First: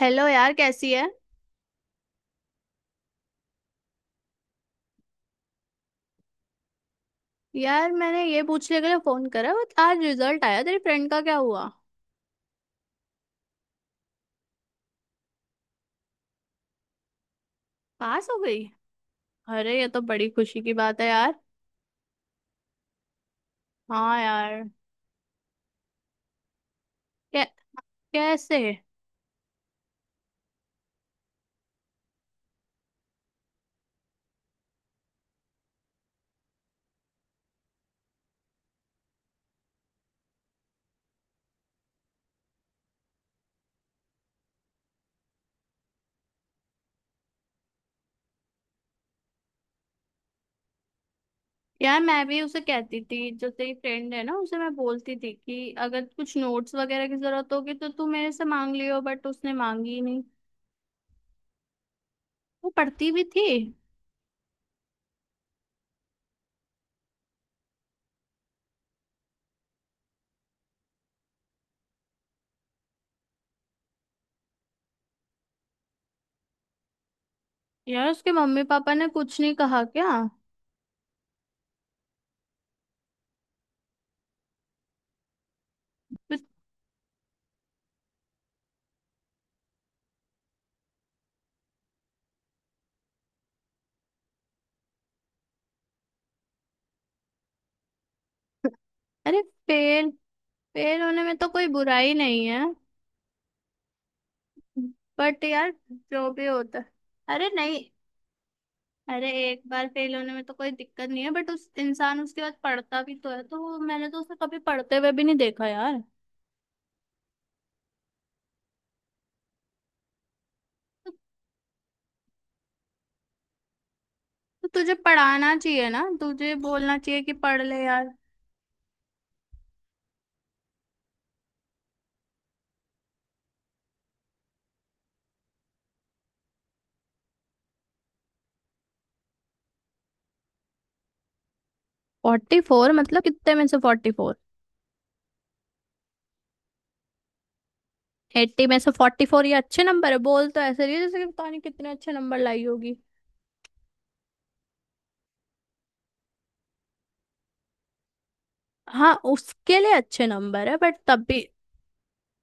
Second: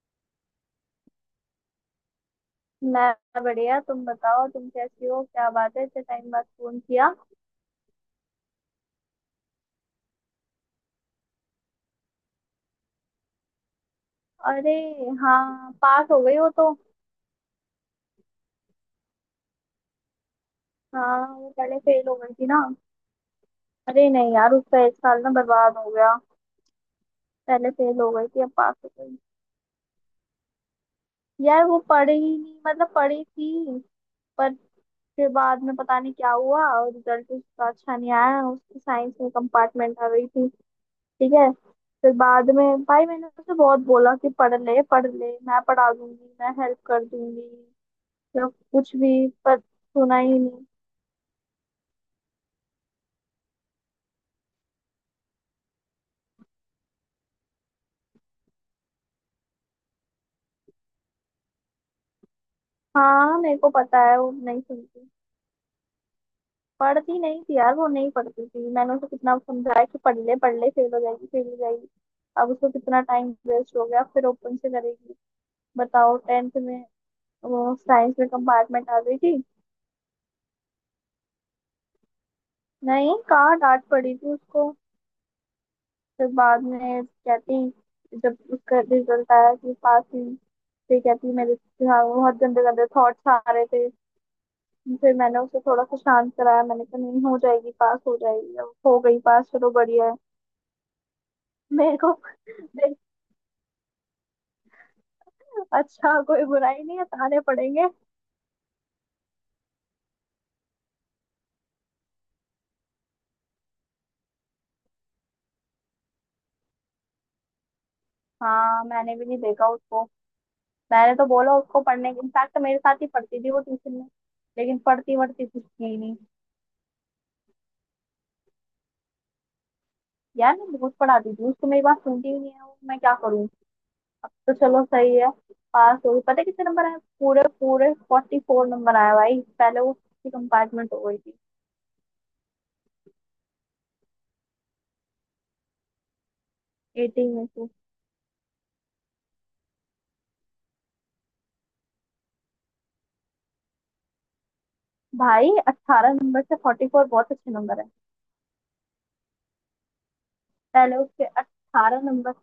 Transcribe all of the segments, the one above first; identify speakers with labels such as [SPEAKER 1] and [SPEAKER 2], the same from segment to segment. [SPEAKER 1] Hello यार, कैसी है।
[SPEAKER 2] मैं बढ़िया। तुम बताओ, तुम कैसी हो? क्या बात है इतने टाइम बाद फोन किया?
[SPEAKER 1] यार मैंने ये पूछने के लिए फोन करा बट आज रिजल्ट आया, तेरी फ्रेंड का क्या हुआ।
[SPEAKER 2] अरे, हाँ, पास हो गई हो तो?
[SPEAKER 1] पास हो गई। अरे ये तो बड़ी खुशी की बात है
[SPEAKER 2] हाँ,
[SPEAKER 1] यार।
[SPEAKER 2] वो पहले फेल हो गई थी ना। अरे
[SPEAKER 1] हाँ
[SPEAKER 2] नहीं यार,
[SPEAKER 1] यार।
[SPEAKER 2] उसका एक साल ना बर्बाद हो गया।
[SPEAKER 1] कै,
[SPEAKER 2] पहले फेल हो गई थी, अब
[SPEAKER 1] कैसे।
[SPEAKER 2] पास हो गई। यार वो पढ़ी ही नहीं, मतलब पढ़ी थी पर फिर बाद में पता नहीं क्या हुआ और रिजल्ट उसका अच्छा नहीं आया, उसकी साइंस में कंपार्टमेंट आ गई थी। ठीक है। फिर बाद में भाई मैंने उसे बहुत बोला कि पढ़ ले पढ़ ले, मैं पढ़ा दूंगी, मैं हेल्प कर दूंगी या कुछ भी, पर सुना ही नहीं।
[SPEAKER 1] यार मैं भी उसे कहती थी, जो तेरी फ्रेंड है ना उसे मैं बोलती थी कि अगर कुछ नोट्स वगैरह की जरूरत होगी तो तू मेरे से मांग लियो, बट उसने मांगी ही नहीं। वो पढ़ती भी
[SPEAKER 2] हाँ,
[SPEAKER 1] थी।
[SPEAKER 2] मेरे को पता है वो नहीं सुनती। पढ़ती नहीं थी यार, वो नहीं पढ़ती थी। मैंने उसे कितना समझाया कि पढ़ ले पढ़ ले, फेल हो जाएगी फेल हो जाएगी। अब उसको कितना टाइम वेस्ट हो गया, फिर ओपन से करेगी। बताओ, 10th में वो
[SPEAKER 1] यार
[SPEAKER 2] साइंस में
[SPEAKER 1] उसके मम्मी
[SPEAKER 2] कंपार्टमेंट
[SPEAKER 1] पापा
[SPEAKER 2] आ
[SPEAKER 1] ने
[SPEAKER 2] गई थी।
[SPEAKER 1] कुछ नहीं कहा क्या।
[SPEAKER 2] नहीं, कहाँ, डांट पड़ी थी उसको। फिर बाद में कहती, जब उसका रिजल्ट आया कि पास हुई, फिर कहती मेरे दिमाग में बहुत गंदे गंदे थॉट्स आ रहे थे। फिर मैंने उसे थोड़ा सा शांत कराया, मैंने कहा नहीं, हो जाएगी, पास हो जाएगी। अब हो गई
[SPEAKER 1] अरे
[SPEAKER 2] पास, चलो बढ़िया
[SPEAKER 1] फेल,
[SPEAKER 2] है।
[SPEAKER 1] फेल होने में तो कोई
[SPEAKER 2] मेरे को
[SPEAKER 1] बुराई नहीं है।
[SPEAKER 2] देख।
[SPEAKER 1] बट यार
[SPEAKER 2] अच्छा,
[SPEAKER 1] जो
[SPEAKER 2] कोई
[SPEAKER 1] भी होता
[SPEAKER 2] बुराई
[SPEAKER 1] है।
[SPEAKER 2] नहीं है, ताने
[SPEAKER 1] अरे नहीं।
[SPEAKER 2] पड़ेंगे।
[SPEAKER 1] अरे एक बार फेल होने में तो कोई दिक्कत नहीं है, बट उस इंसान उसके बाद पढ़ता भी तो है तो मैंने तो उसे कभी पढ़ते हुए भी नहीं देखा यार।
[SPEAKER 2] हाँ मैंने भी नहीं देखा उसको। मैंने तो बोला उसको पढ़ने के, इनफैक्ट मेरे साथ ही पढ़ती थी वो ट्यूशन में।
[SPEAKER 1] तो
[SPEAKER 2] लेकिन
[SPEAKER 1] तुझे
[SPEAKER 2] पढ़ती वढ़ती
[SPEAKER 1] पढ़ाना
[SPEAKER 2] कुछ थी
[SPEAKER 1] चाहिए
[SPEAKER 2] ही
[SPEAKER 1] ना,
[SPEAKER 2] नहीं।
[SPEAKER 1] तुझे बोलना चाहिए कि पढ़ ले यार।
[SPEAKER 2] यार मैं बहुत पढ़ाती थी उसको, मेरी बात सुनती ही नहीं है वो, मैं क्या करूँ? तो चलो सही है, पास हो गई। पता है कितने नंबर आए? पूरे पूरे 44 नंबर आया भाई, पहले वो किसी कंपार्टमेंट हो गई थी।
[SPEAKER 1] फोर्टी फोर मतलब कितने में से 44।
[SPEAKER 2] 18 में से।
[SPEAKER 1] 80 में से 44, ये अच्छे नंबर है। बोल तो ऐसे रही है जैसे कि पता नहीं कितने अच्छे नंबर लाई होगी।
[SPEAKER 2] भाई 18 नंबर से 44, बहुत अच्छे नंबर है।
[SPEAKER 1] हाँ उसके लिए अच्छे नंबर है,
[SPEAKER 2] पहले
[SPEAKER 1] बट
[SPEAKER 2] उसके
[SPEAKER 1] तब भी।
[SPEAKER 2] 18 नंबर।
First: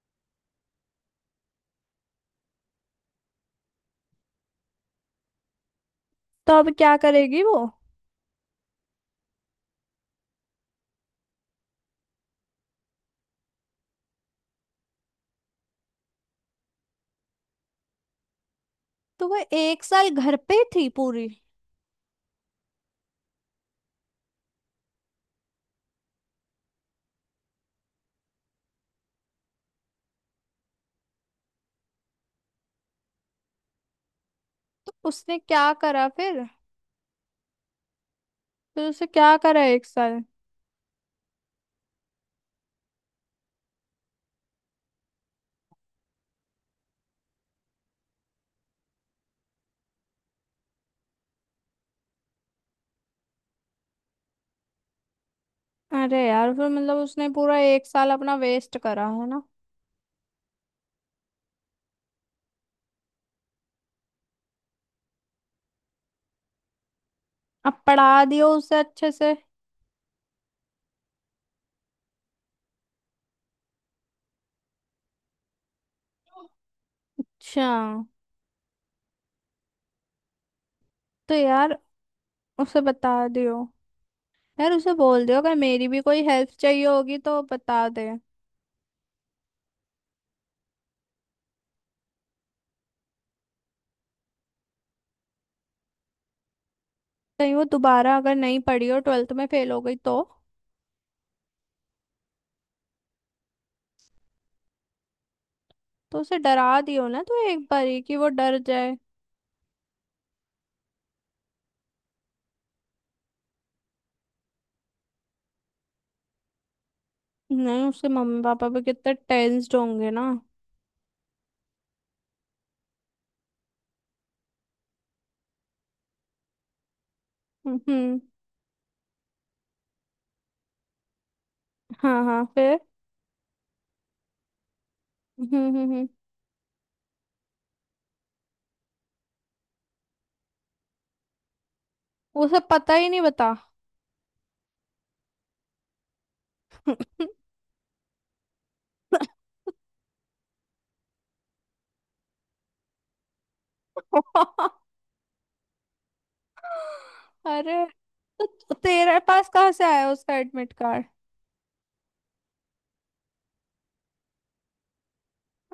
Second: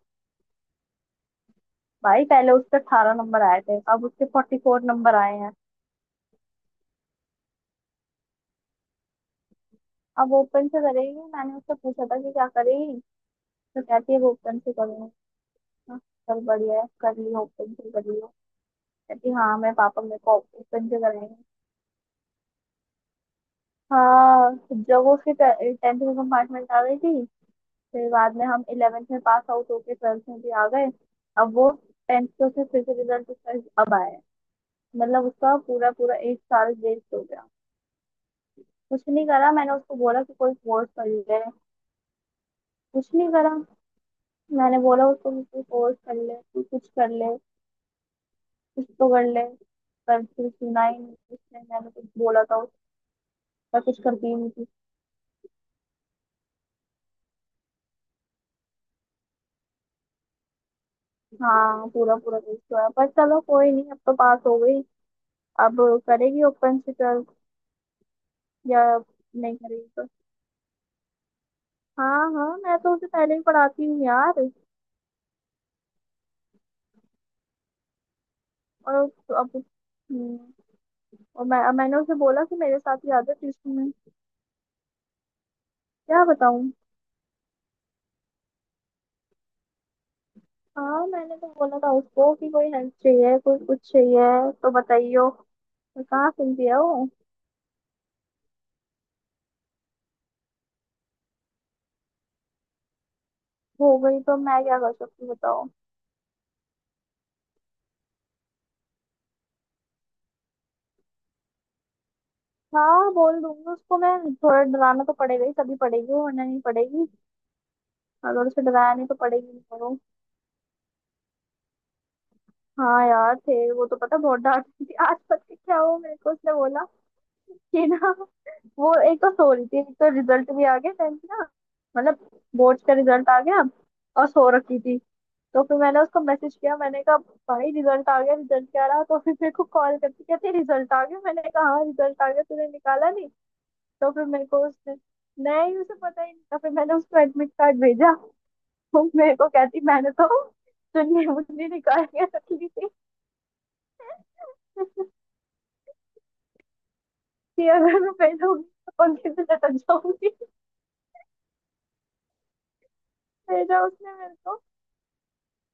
[SPEAKER 2] भाई पहले उसके 18 नंबर आए थे, अब उसके 44 नंबर आए हैं।
[SPEAKER 1] तो अब क्या करेगी वो।
[SPEAKER 2] अब ओपन से करेगी, मैंने उससे पूछा था कि क्या करेगी, तो कहती है वो ओपन से करूंगी। हाँ, चल बढ़िया है, कर लियो, ओपन से कर लियो।
[SPEAKER 1] तो
[SPEAKER 2] कहती
[SPEAKER 1] वो
[SPEAKER 2] हाँ, मैं
[SPEAKER 1] एक
[SPEAKER 2] पापा
[SPEAKER 1] साल
[SPEAKER 2] मेरे
[SPEAKER 1] घर
[SPEAKER 2] को
[SPEAKER 1] पे ही
[SPEAKER 2] ओपन
[SPEAKER 1] थी
[SPEAKER 2] से
[SPEAKER 1] पूरी।
[SPEAKER 2] कराएंगे। हाँ जब वो उसके 10th में कंपार्टमेंट आ गई थी, फिर बाद में हम 11th में पास आउट होके 12th में भी आ गए, अब वो टेंथ के उसके फिर से रिजल्ट अब आए।
[SPEAKER 1] तो
[SPEAKER 2] मतलब
[SPEAKER 1] उसने
[SPEAKER 2] उसका
[SPEAKER 1] क्या
[SPEAKER 2] पूरा
[SPEAKER 1] करा
[SPEAKER 2] पूरा एक
[SPEAKER 1] फिर।
[SPEAKER 2] साल वेस्ट हो गया।
[SPEAKER 1] फिर
[SPEAKER 2] कुछ
[SPEAKER 1] उसे
[SPEAKER 2] नहीं
[SPEAKER 1] क्या
[SPEAKER 2] करा,
[SPEAKER 1] करा
[SPEAKER 2] मैंने
[SPEAKER 1] एक
[SPEAKER 2] उसको बोला
[SPEAKER 1] साल।
[SPEAKER 2] कि कोई कोर्स कर ले। कुछ नहीं करा। मैंने बोला उसको कि कोई कोर्स कर ले, तू कुछ कर ले, कुछ तो कर ले। पर फिर सुना ही नहीं उसने, मैंने कुछ बोला था, उसका कुछ करती ही नहीं थी।
[SPEAKER 1] अरे यार, फिर मतलब उसने पूरा एक साल अपना वेस्ट करा है ना।
[SPEAKER 2] हाँ पूरा पूरा वेस्ट हुआ, पर चलो कोई नहीं, अब तो पास हो गई। अब करेगी ओपन से कर।
[SPEAKER 1] अब पढ़ा दियो उसे
[SPEAKER 2] या
[SPEAKER 1] अच्छे से।
[SPEAKER 2] नहीं करेगी तो? हाँ हाँ, मैं तो उसे पहले ही पढ़ाती हूँ यार।
[SPEAKER 1] अच्छा।
[SPEAKER 2] और अब
[SPEAKER 1] तो
[SPEAKER 2] और मैं
[SPEAKER 1] यार
[SPEAKER 2] मैंने उसे बोला कि मेरे
[SPEAKER 1] उसे
[SPEAKER 2] साथ ही
[SPEAKER 1] बता
[SPEAKER 2] आ जा
[SPEAKER 1] दियो,
[SPEAKER 2] ट्यूशन में।
[SPEAKER 1] यार उसे बोल दियो अगर मेरी भी कोई
[SPEAKER 2] क्या
[SPEAKER 1] हेल्प
[SPEAKER 2] बताऊं?
[SPEAKER 1] चाहिए होगी तो बता दे।
[SPEAKER 2] हाँ मैंने तो बोला था उसको कि कोई हेल्प चाहिए, कोई कुछ चाहिए तो बताइयो। मैं कहाँ सुनती है वो।
[SPEAKER 1] कहीं वो दोबारा अगर नहीं पढ़ी और ट्वेल्थ में फेल हो गई तो।
[SPEAKER 2] हो गई तो मैं क्या कर सकती हूँ बताओ?
[SPEAKER 1] तो उसे डरा दियो ना, तो एक बारी कि वो डर जाए।
[SPEAKER 2] हाँ बोल दूंगी उसको, मैं थोड़ा डराना तो पड़ेगा ही, तभी पड़ेगी वो, वरना नहीं पड़ेगी।
[SPEAKER 1] नहीं, उसके मम्मी
[SPEAKER 2] अगर उसे
[SPEAKER 1] पापा भी
[SPEAKER 2] डराया नहीं
[SPEAKER 1] कितने
[SPEAKER 2] तो पड़ेगी
[SPEAKER 1] टेंस्ड
[SPEAKER 2] नहीं वो।
[SPEAKER 1] होंगे ना।
[SPEAKER 2] हाँ यार, थे वो तो पता, बहुत डांटती थी। आज पता है क्या हुआ? मेरे को उसने बोला, ये ना,
[SPEAKER 1] हम्म।
[SPEAKER 2] वो एक तो सो रही थी, एक तो रिजल्ट भी आ गया 10th का,
[SPEAKER 1] हाँ
[SPEAKER 2] मतलब
[SPEAKER 1] हाँ, फिर।
[SPEAKER 2] बोर्ड का रिजल्ट आ गया, और सो रखी थी। तो फिर मैंने
[SPEAKER 1] हम्म।
[SPEAKER 2] उसको मैसेज किया, मैंने कहा भाई रिजल्ट आ गया, रिजल्ट क्या रहा? तो फिर मेरे को कॉल करती, कहती रिजल्ट आ गया, मैंने कहा हाँ रिजल्ट आ गया,
[SPEAKER 1] उसे
[SPEAKER 2] तूने
[SPEAKER 1] पता ही
[SPEAKER 2] निकाला
[SPEAKER 1] नहीं,
[SPEAKER 2] नहीं?
[SPEAKER 1] बता।
[SPEAKER 2] तो फिर मेरे को उसने, नहीं, उसे पता ही नहीं था। फिर मैंने उसको एडमिट कार्ड भेजा। वो मेरे को कहती, मैंने तो चुन्नी मुन्नी निकाल के रख ली थी कि
[SPEAKER 1] अरे
[SPEAKER 2] अगर मैं फेल होगी
[SPEAKER 1] तो
[SPEAKER 2] तो
[SPEAKER 1] तेरे
[SPEAKER 2] पंखे से
[SPEAKER 1] पास
[SPEAKER 2] लटक
[SPEAKER 1] कहाँ से आया
[SPEAKER 2] जाऊंगी।
[SPEAKER 1] उसका एडमिट कार्ड।
[SPEAKER 2] भेजा उसने मेरे को।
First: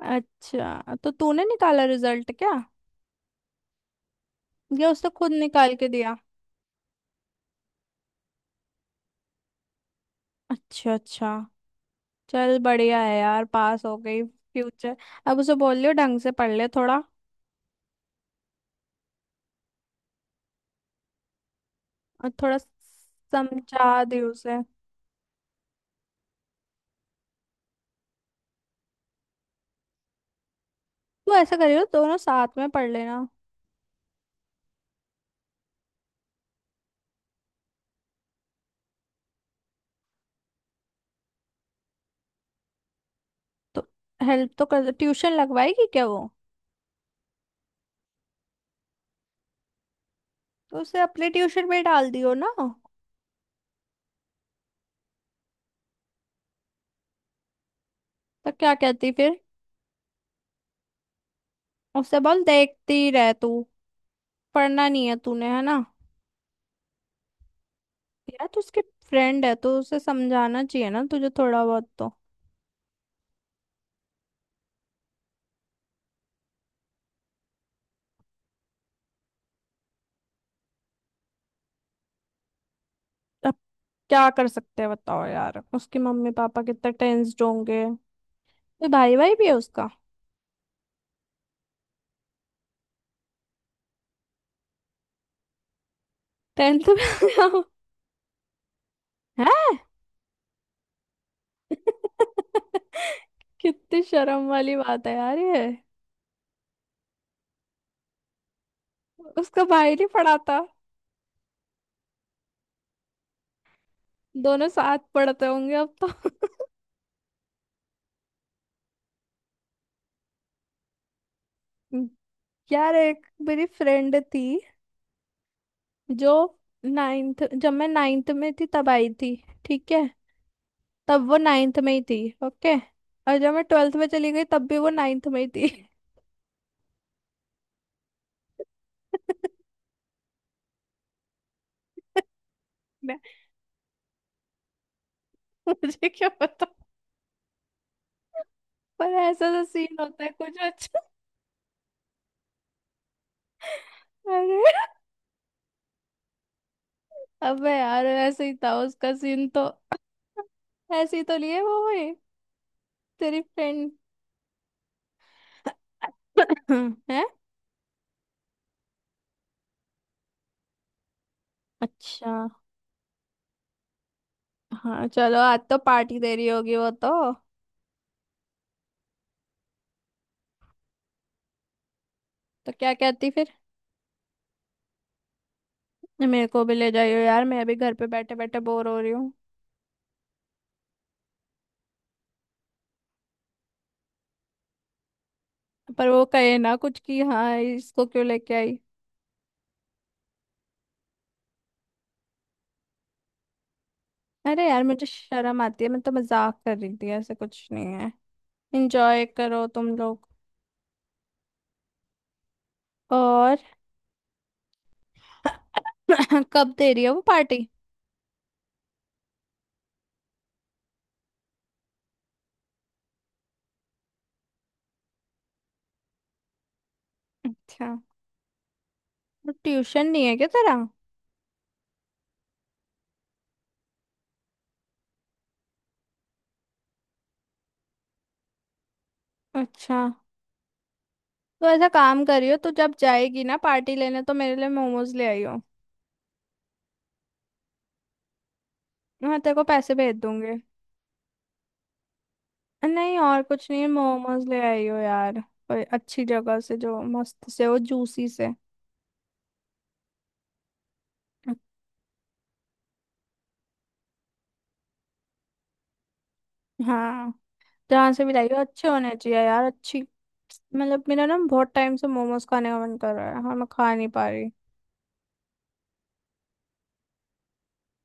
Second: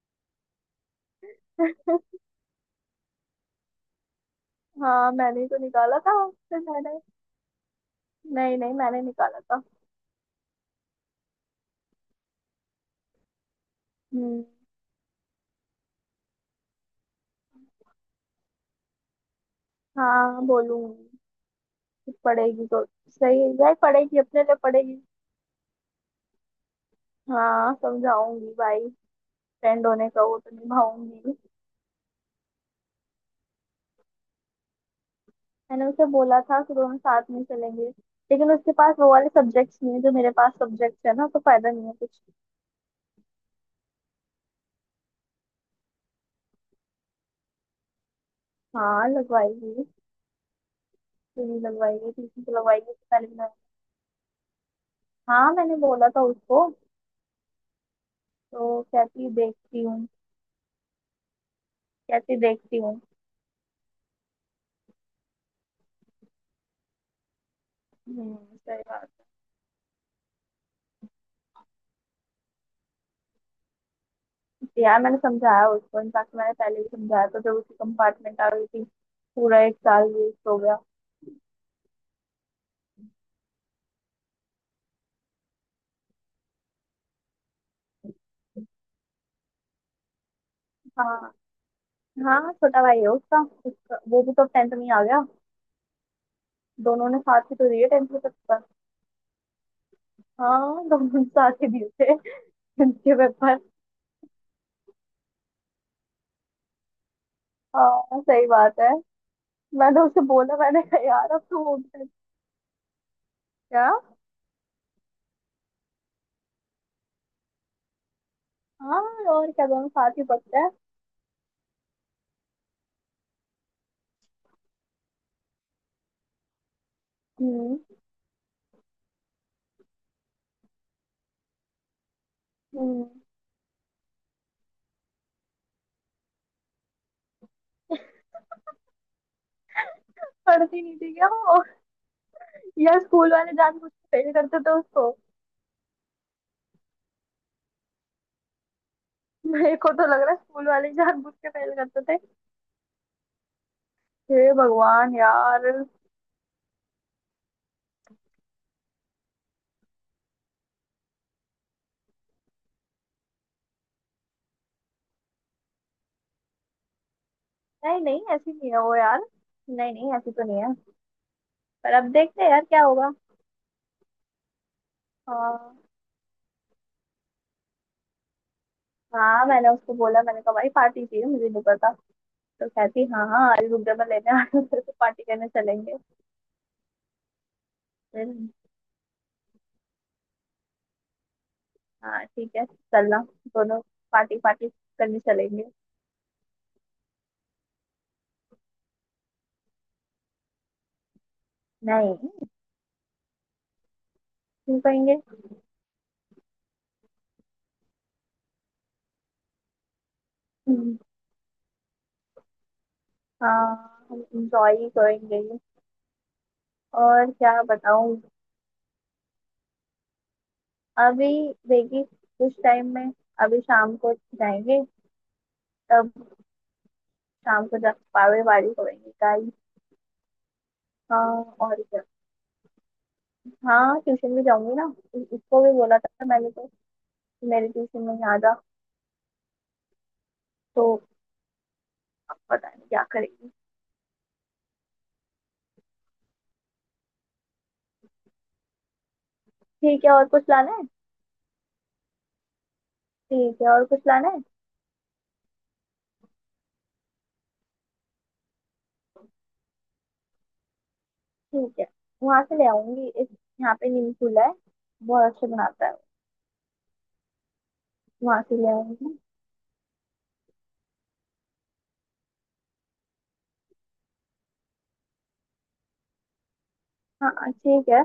[SPEAKER 1] अच्छा तो तूने निकाला रिजल्ट क्या, या उसने
[SPEAKER 2] हाँ
[SPEAKER 1] खुद
[SPEAKER 2] मैंने ही तो
[SPEAKER 1] निकाल के
[SPEAKER 2] निकाला था
[SPEAKER 1] दिया।
[SPEAKER 2] फिर मैंने, नहीं नहीं, मैंने निकाला था।
[SPEAKER 1] अच्छा अच्छा। चल बढ़िया है यार, पास हो गई।
[SPEAKER 2] हम्म।
[SPEAKER 1] फ्यूचर। अब उसे बोल लियो ढंग से पढ़ ले थोड़ा।
[SPEAKER 2] हाँ बोलूंगी।
[SPEAKER 1] और थोड़ा
[SPEAKER 2] पड़ेगी तो, सही है यार,
[SPEAKER 1] समझा
[SPEAKER 2] पड़ेगी,
[SPEAKER 1] दे
[SPEAKER 2] अपने लिए
[SPEAKER 1] उसे।
[SPEAKER 2] पड़ेगी। हाँ समझाऊंगी भाई, फ्रेंड होने का वो तो निभाऊंगी।
[SPEAKER 1] तू ऐसा करियो, दोनों साथ में पढ़ लेना।
[SPEAKER 2] मैंने उसे बोला था कि दोनों साथ में चलेंगे, लेकिन उसके पास वो वाले सब्जेक्ट्स नहीं है जो मेरे पास सब्जेक्ट्स है ना, तो फायदा नहीं है कुछ।
[SPEAKER 1] तो हेल्प तो कर, ट्यूशन लगवाएगी क्या वो।
[SPEAKER 2] हाँ लगवाएगी।
[SPEAKER 1] तो उसे अपने
[SPEAKER 2] क्यों नहीं
[SPEAKER 1] ट्यूशन में डाल
[SPEAKER 2] लगवाएगी?
[SPEAKER 1] दियो
[SPEAKER 2] ट्यूशन
[SPEAKER 1] ना।
[SPEAKER 2] तो लगवाएगी, उससे पहले भी हाँ, मैंने बोला था उसको।
[SPEAKER 1] तो क्या
[SPEAKER 2] तो
[SPEAKER 1] कहती
[SPEAKER 2] कहती
[SPEAKER 1] फिर।
[SPEAKER 2] देखती हूँ।
[SPEAKER 1] उससे
[SPEAKER 2] कहती
[SPEAKER 1] बोल
[SPEAKER 2] देखती
[SPEAKER 1] देखती
[SPEAKER 2] हूँ।
[SPEAKER 1] ही रह तू, पढ़ना नहीं है तूने, है ना। यार तू उसके
[SPEAKER 2] सही बात
[SPEAKER 1] फ्रेंड है तो उसे समझाना चाहिए ना तुझे, थोड़ा बहुत तो।
[SPEAKER 2] है। यार मैंने समझाया उसको, इनफैक्ट मैंने पहले भी समझाया, तो जब उसकी कंपार्टमेंट आ गई थी पूरा एक साल वेस्ट हो गया।
[SPEAKER 1] अब क्या कर सकते हैं बताओ। यार उसके मम्मी पापा कितने टेंस्ड होंगे। तो भाई, भाई भी है उसका।
[SPEAKER 2] हाँ। हाँ छोटा भाई है उसका, उसका वो भी तो 10th में ही आ गया।
[SPEAKER 1] टेंथ
[SPEAKER 2] दोनों ने साथ ही
[SPEAKER 1] में
[SPEAKER 2] तो दिए 10th के पेपर।
[SPEAKER 1] है।
[SPEAKER 2] हाँ दोनों ने साथ ही दिए थे 10th के पेपर।
[SPEAKER 1] कितनी शर्म वाली बात है यार ये।
[SPEAKER 2] हाँ सही बात है।
[SPEAKER 1] उसका भाई
[SPEAKER 2] मैंने
[SPEAKER 1] नहीं
[SPEAKER 2] उसे बोला,
[SPEAKER 1] पढ़ाता।
[SPEAKER 2] मैंने कहा यार अब तो वो भी, क्या।
[SPEAKER 1] दोनों साथ पढ़ते होंगे अब तो।
[SPEAKER 2] हाँ, और क्या, दोनों साथ ही पढ़ते हैं।
[SPEAKER 1] यार एक मेरी फ्रेंड थी, जो नाइन्थ, जब
[SPEAKER 2] हम्म।
[SPEAKER 1] मैं नाइन्थ में थी तब आई थी। ठीक है। तब वो नाइन्थ में ही थी। ओके।
[SPEAKER 2] हम्म।
[SPEAKER 1] और जब मैं ट्वेल्थ में चली गई, तब भी वो नाइन्थ में ही थी।
[SPEAKER 2] पढ़ती नहीं थी क्या वो? यार
[SPEAKER 1] मैं-
[SPEAKER 2] स्कूल वाले जानबूझ के फेल करते थे उसको।
[SPEAKER 1] मुझे क्या पता। पर ऐसा तो
[SPEAKER 2] मेरे को
[SPEAKER 1] सीन
[SPEAKER 2] तो लग
[SPEAKER 1] होता है
[SPEAKER 2] रहा है
[SPEAKER 1] कुछ
[SPEAKER 2] स्कूल वाले ही
[SPEAKER 1] अच्छा।
[SPEAKER 2] जानबूझ के फेल करते थे। हे
[SPEAKER 1] अरे
[SPEAKER 2] भगवान यार।
[SPEAKER 1] अबे यार, ऐसे ही था उसका सीन तो, ऐसे ही तो लिए वो हुई तेरी फ्रेंड। है
[SPEAKER 2] नहीं नहीं, ऐसी नहीं है वो यार। नहीं नहीं, ऐसी तो नहीं है। पर अब देखते हैं
[SPEAKER 1] अच्छा।
[SPEAKER 2] यार क्या होगा।
[SPEAKER 1] हाँ चलो, आज
[SPEAKER 2] हाँ।
[SPEAKER 1] तो पार्टी दे रही होगी वो तो।
[SPEAKER 2] हाँ मैंने उसको बोला, मैंने कहा भाई पार्टी चाहिए, मुझे नहीं पता। तो
[SPEAKER 1] तो क्या
[SPEAKER 2] कहती हाँ
[SPEAKER 1] कहती
[SPEAKER 2] हाँ,
[SPEAKER 1] फिर।
[SPEAKER 2] आज रुक जा, मैं लेने आ रही हूँ तेरे को, पार्टी करने चलेंगे।
[SPEAKER 1] मेरे को भी ले जाइयो यार, मैं अभी घर पे
[SPEAKER 2] फिर।
[SPEAKER 1] बैठे बैठे बोर हो रही हूँ।
[SPEAKER 2] हाँ ठीक है, चलना दोनों, पार्टी पार्टी करने चलेंगे।
[SPEAKER 1] पर वो कहे ना कुछ कि हाँ, इसको क्यों लेके आई।
[SPEAKER 2] नहीं,
[SPEAKER 1] अरे
[SPEAKER 2] क्यों
[SPEAKER 1] यार मुझे
[SPEAKER 2] कहेंगे?
[SPEAKER 1] शर्म आती है, मैं तो मजाक कर रही थी, ऐसे कुछ नहीं है। इंजॉय करो तुम लोग।
[SPEAKER 2] हम्म,
[SPEAKER 1] और
[SPEAKER 2] हाँ हम इंजॉय करेंगे।
[SPEAKER 1] कब दे रही है वो
[SPEAKER 2] और क्या
[SPEAKER 1] पार्टी।
[SPEAKER 2] बताऊं। अभी देखिए, कुछ टाइम में, अभी शाम को जाएंगे तब। शाम को जा
[SPEAKER 1] अच्छा।
[SPEAKER 2] पावे वाड़ी होएंगे
[SPEAKER 1] तो
[SPEAKER 2] गाइस।
[SPEAKER 1] ट्यूशन नहीं है क्या तेरा।
[SPEAKER 2] हाँ, और क्या। हाँ ट्यूशन भी जाऊंगी ना, इसको भी बोला था मैंने तो कि मेरे ट्यूशन में यहाँ जा।
[SPEAKER 1] अच्छा
[SPEAKER 2] तो
[SPEAKER 1] तो ऐसा काम
[SPEAKER 2] अब
[SPEAKER 1] करियो,
[SPEAKER 2] पता
[SPEAKER 1] तू
[SPEAKER 2] नहीं
[SPEAKER 1] जब
[SPEAKER 2] क्या
[SPEAKER 1] जाएगी
[SPEAKER 2] करेगी।
[SPEAKER 1] ना पार्टी लेने, तो मेरे लिए मोमोज ले आइयो। मैं तेरे को पैसे
[SPEAKER 2] ठीक है,
[SPEAKER 1] भेज
[SPEAKER 2] और कुछ
[SPEAKER 1] दूंगी।
[SPEAKER 2] लाना है?
[SPEAKER 1] नहीं और
[SPEAKER 2] ठीक है,
[SPEAKER 1] कुछ
[SPEAKER 2] और
[SPEAKER 1] नहीं,
[SPEAKER 2] कुछ लाना है?
[SPEAKER 1] मोमोज ले आई हो यार, कोई अच्छी जगह से, जो मस्त से हो, जूसी से।
[SPEAKER 2] ठीक है, वहां से ले आऊंगी इस यहाँ पे नीम चूल्हा है, बहुत अच्छा बनाता है।
[SPEAKER 1] हाँ जहाँ से भी
[SPEAKER 2] वहां
[SPEAKER 1] लाई
[SPEAKER 2] से
[SPEAKER 1] हो
[SPEAKER 2] ले
[SPEAKER 1] अच्छे होने
[SPEAKER 2] आऊंगी।
[SPEAKER 1] चाहिए यार, अच्छी। मतलब मेरा ना बहुत टाइम से मोमोज खाने का मन कर रहा है, हाँ मैं खा नहीं पा रही।
[SPEAKER 2] हाँ ठीक है।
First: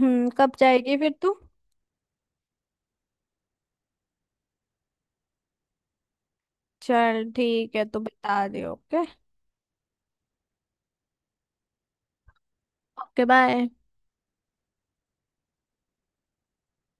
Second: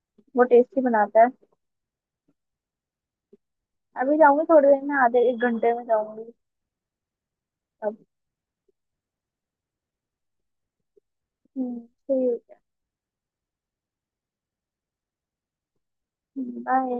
[SPEAKER 2] वो
[SPEAKER 1] कब
[SPEAKER 2] टेस्टी
[SPEAKER 1] जाएगी फिर
[SPEAKER 2] बनाता है।
[SPEAKER 1] तू।
[SPEAKER 2] अभी जाऊंगी, थोड़ी देर में, आधे एक घंटे में जाऊंगी
[SPEAKER 1] चल ठीक है,
[SPEAKER 2] तब।
[SPEAKER 1] तू बता दे। ओके।
[SPEAKER 2] हम्म, ठीक
[SPEAKER 1] ओके बाय।
[SPEAKER 2] है। बाय।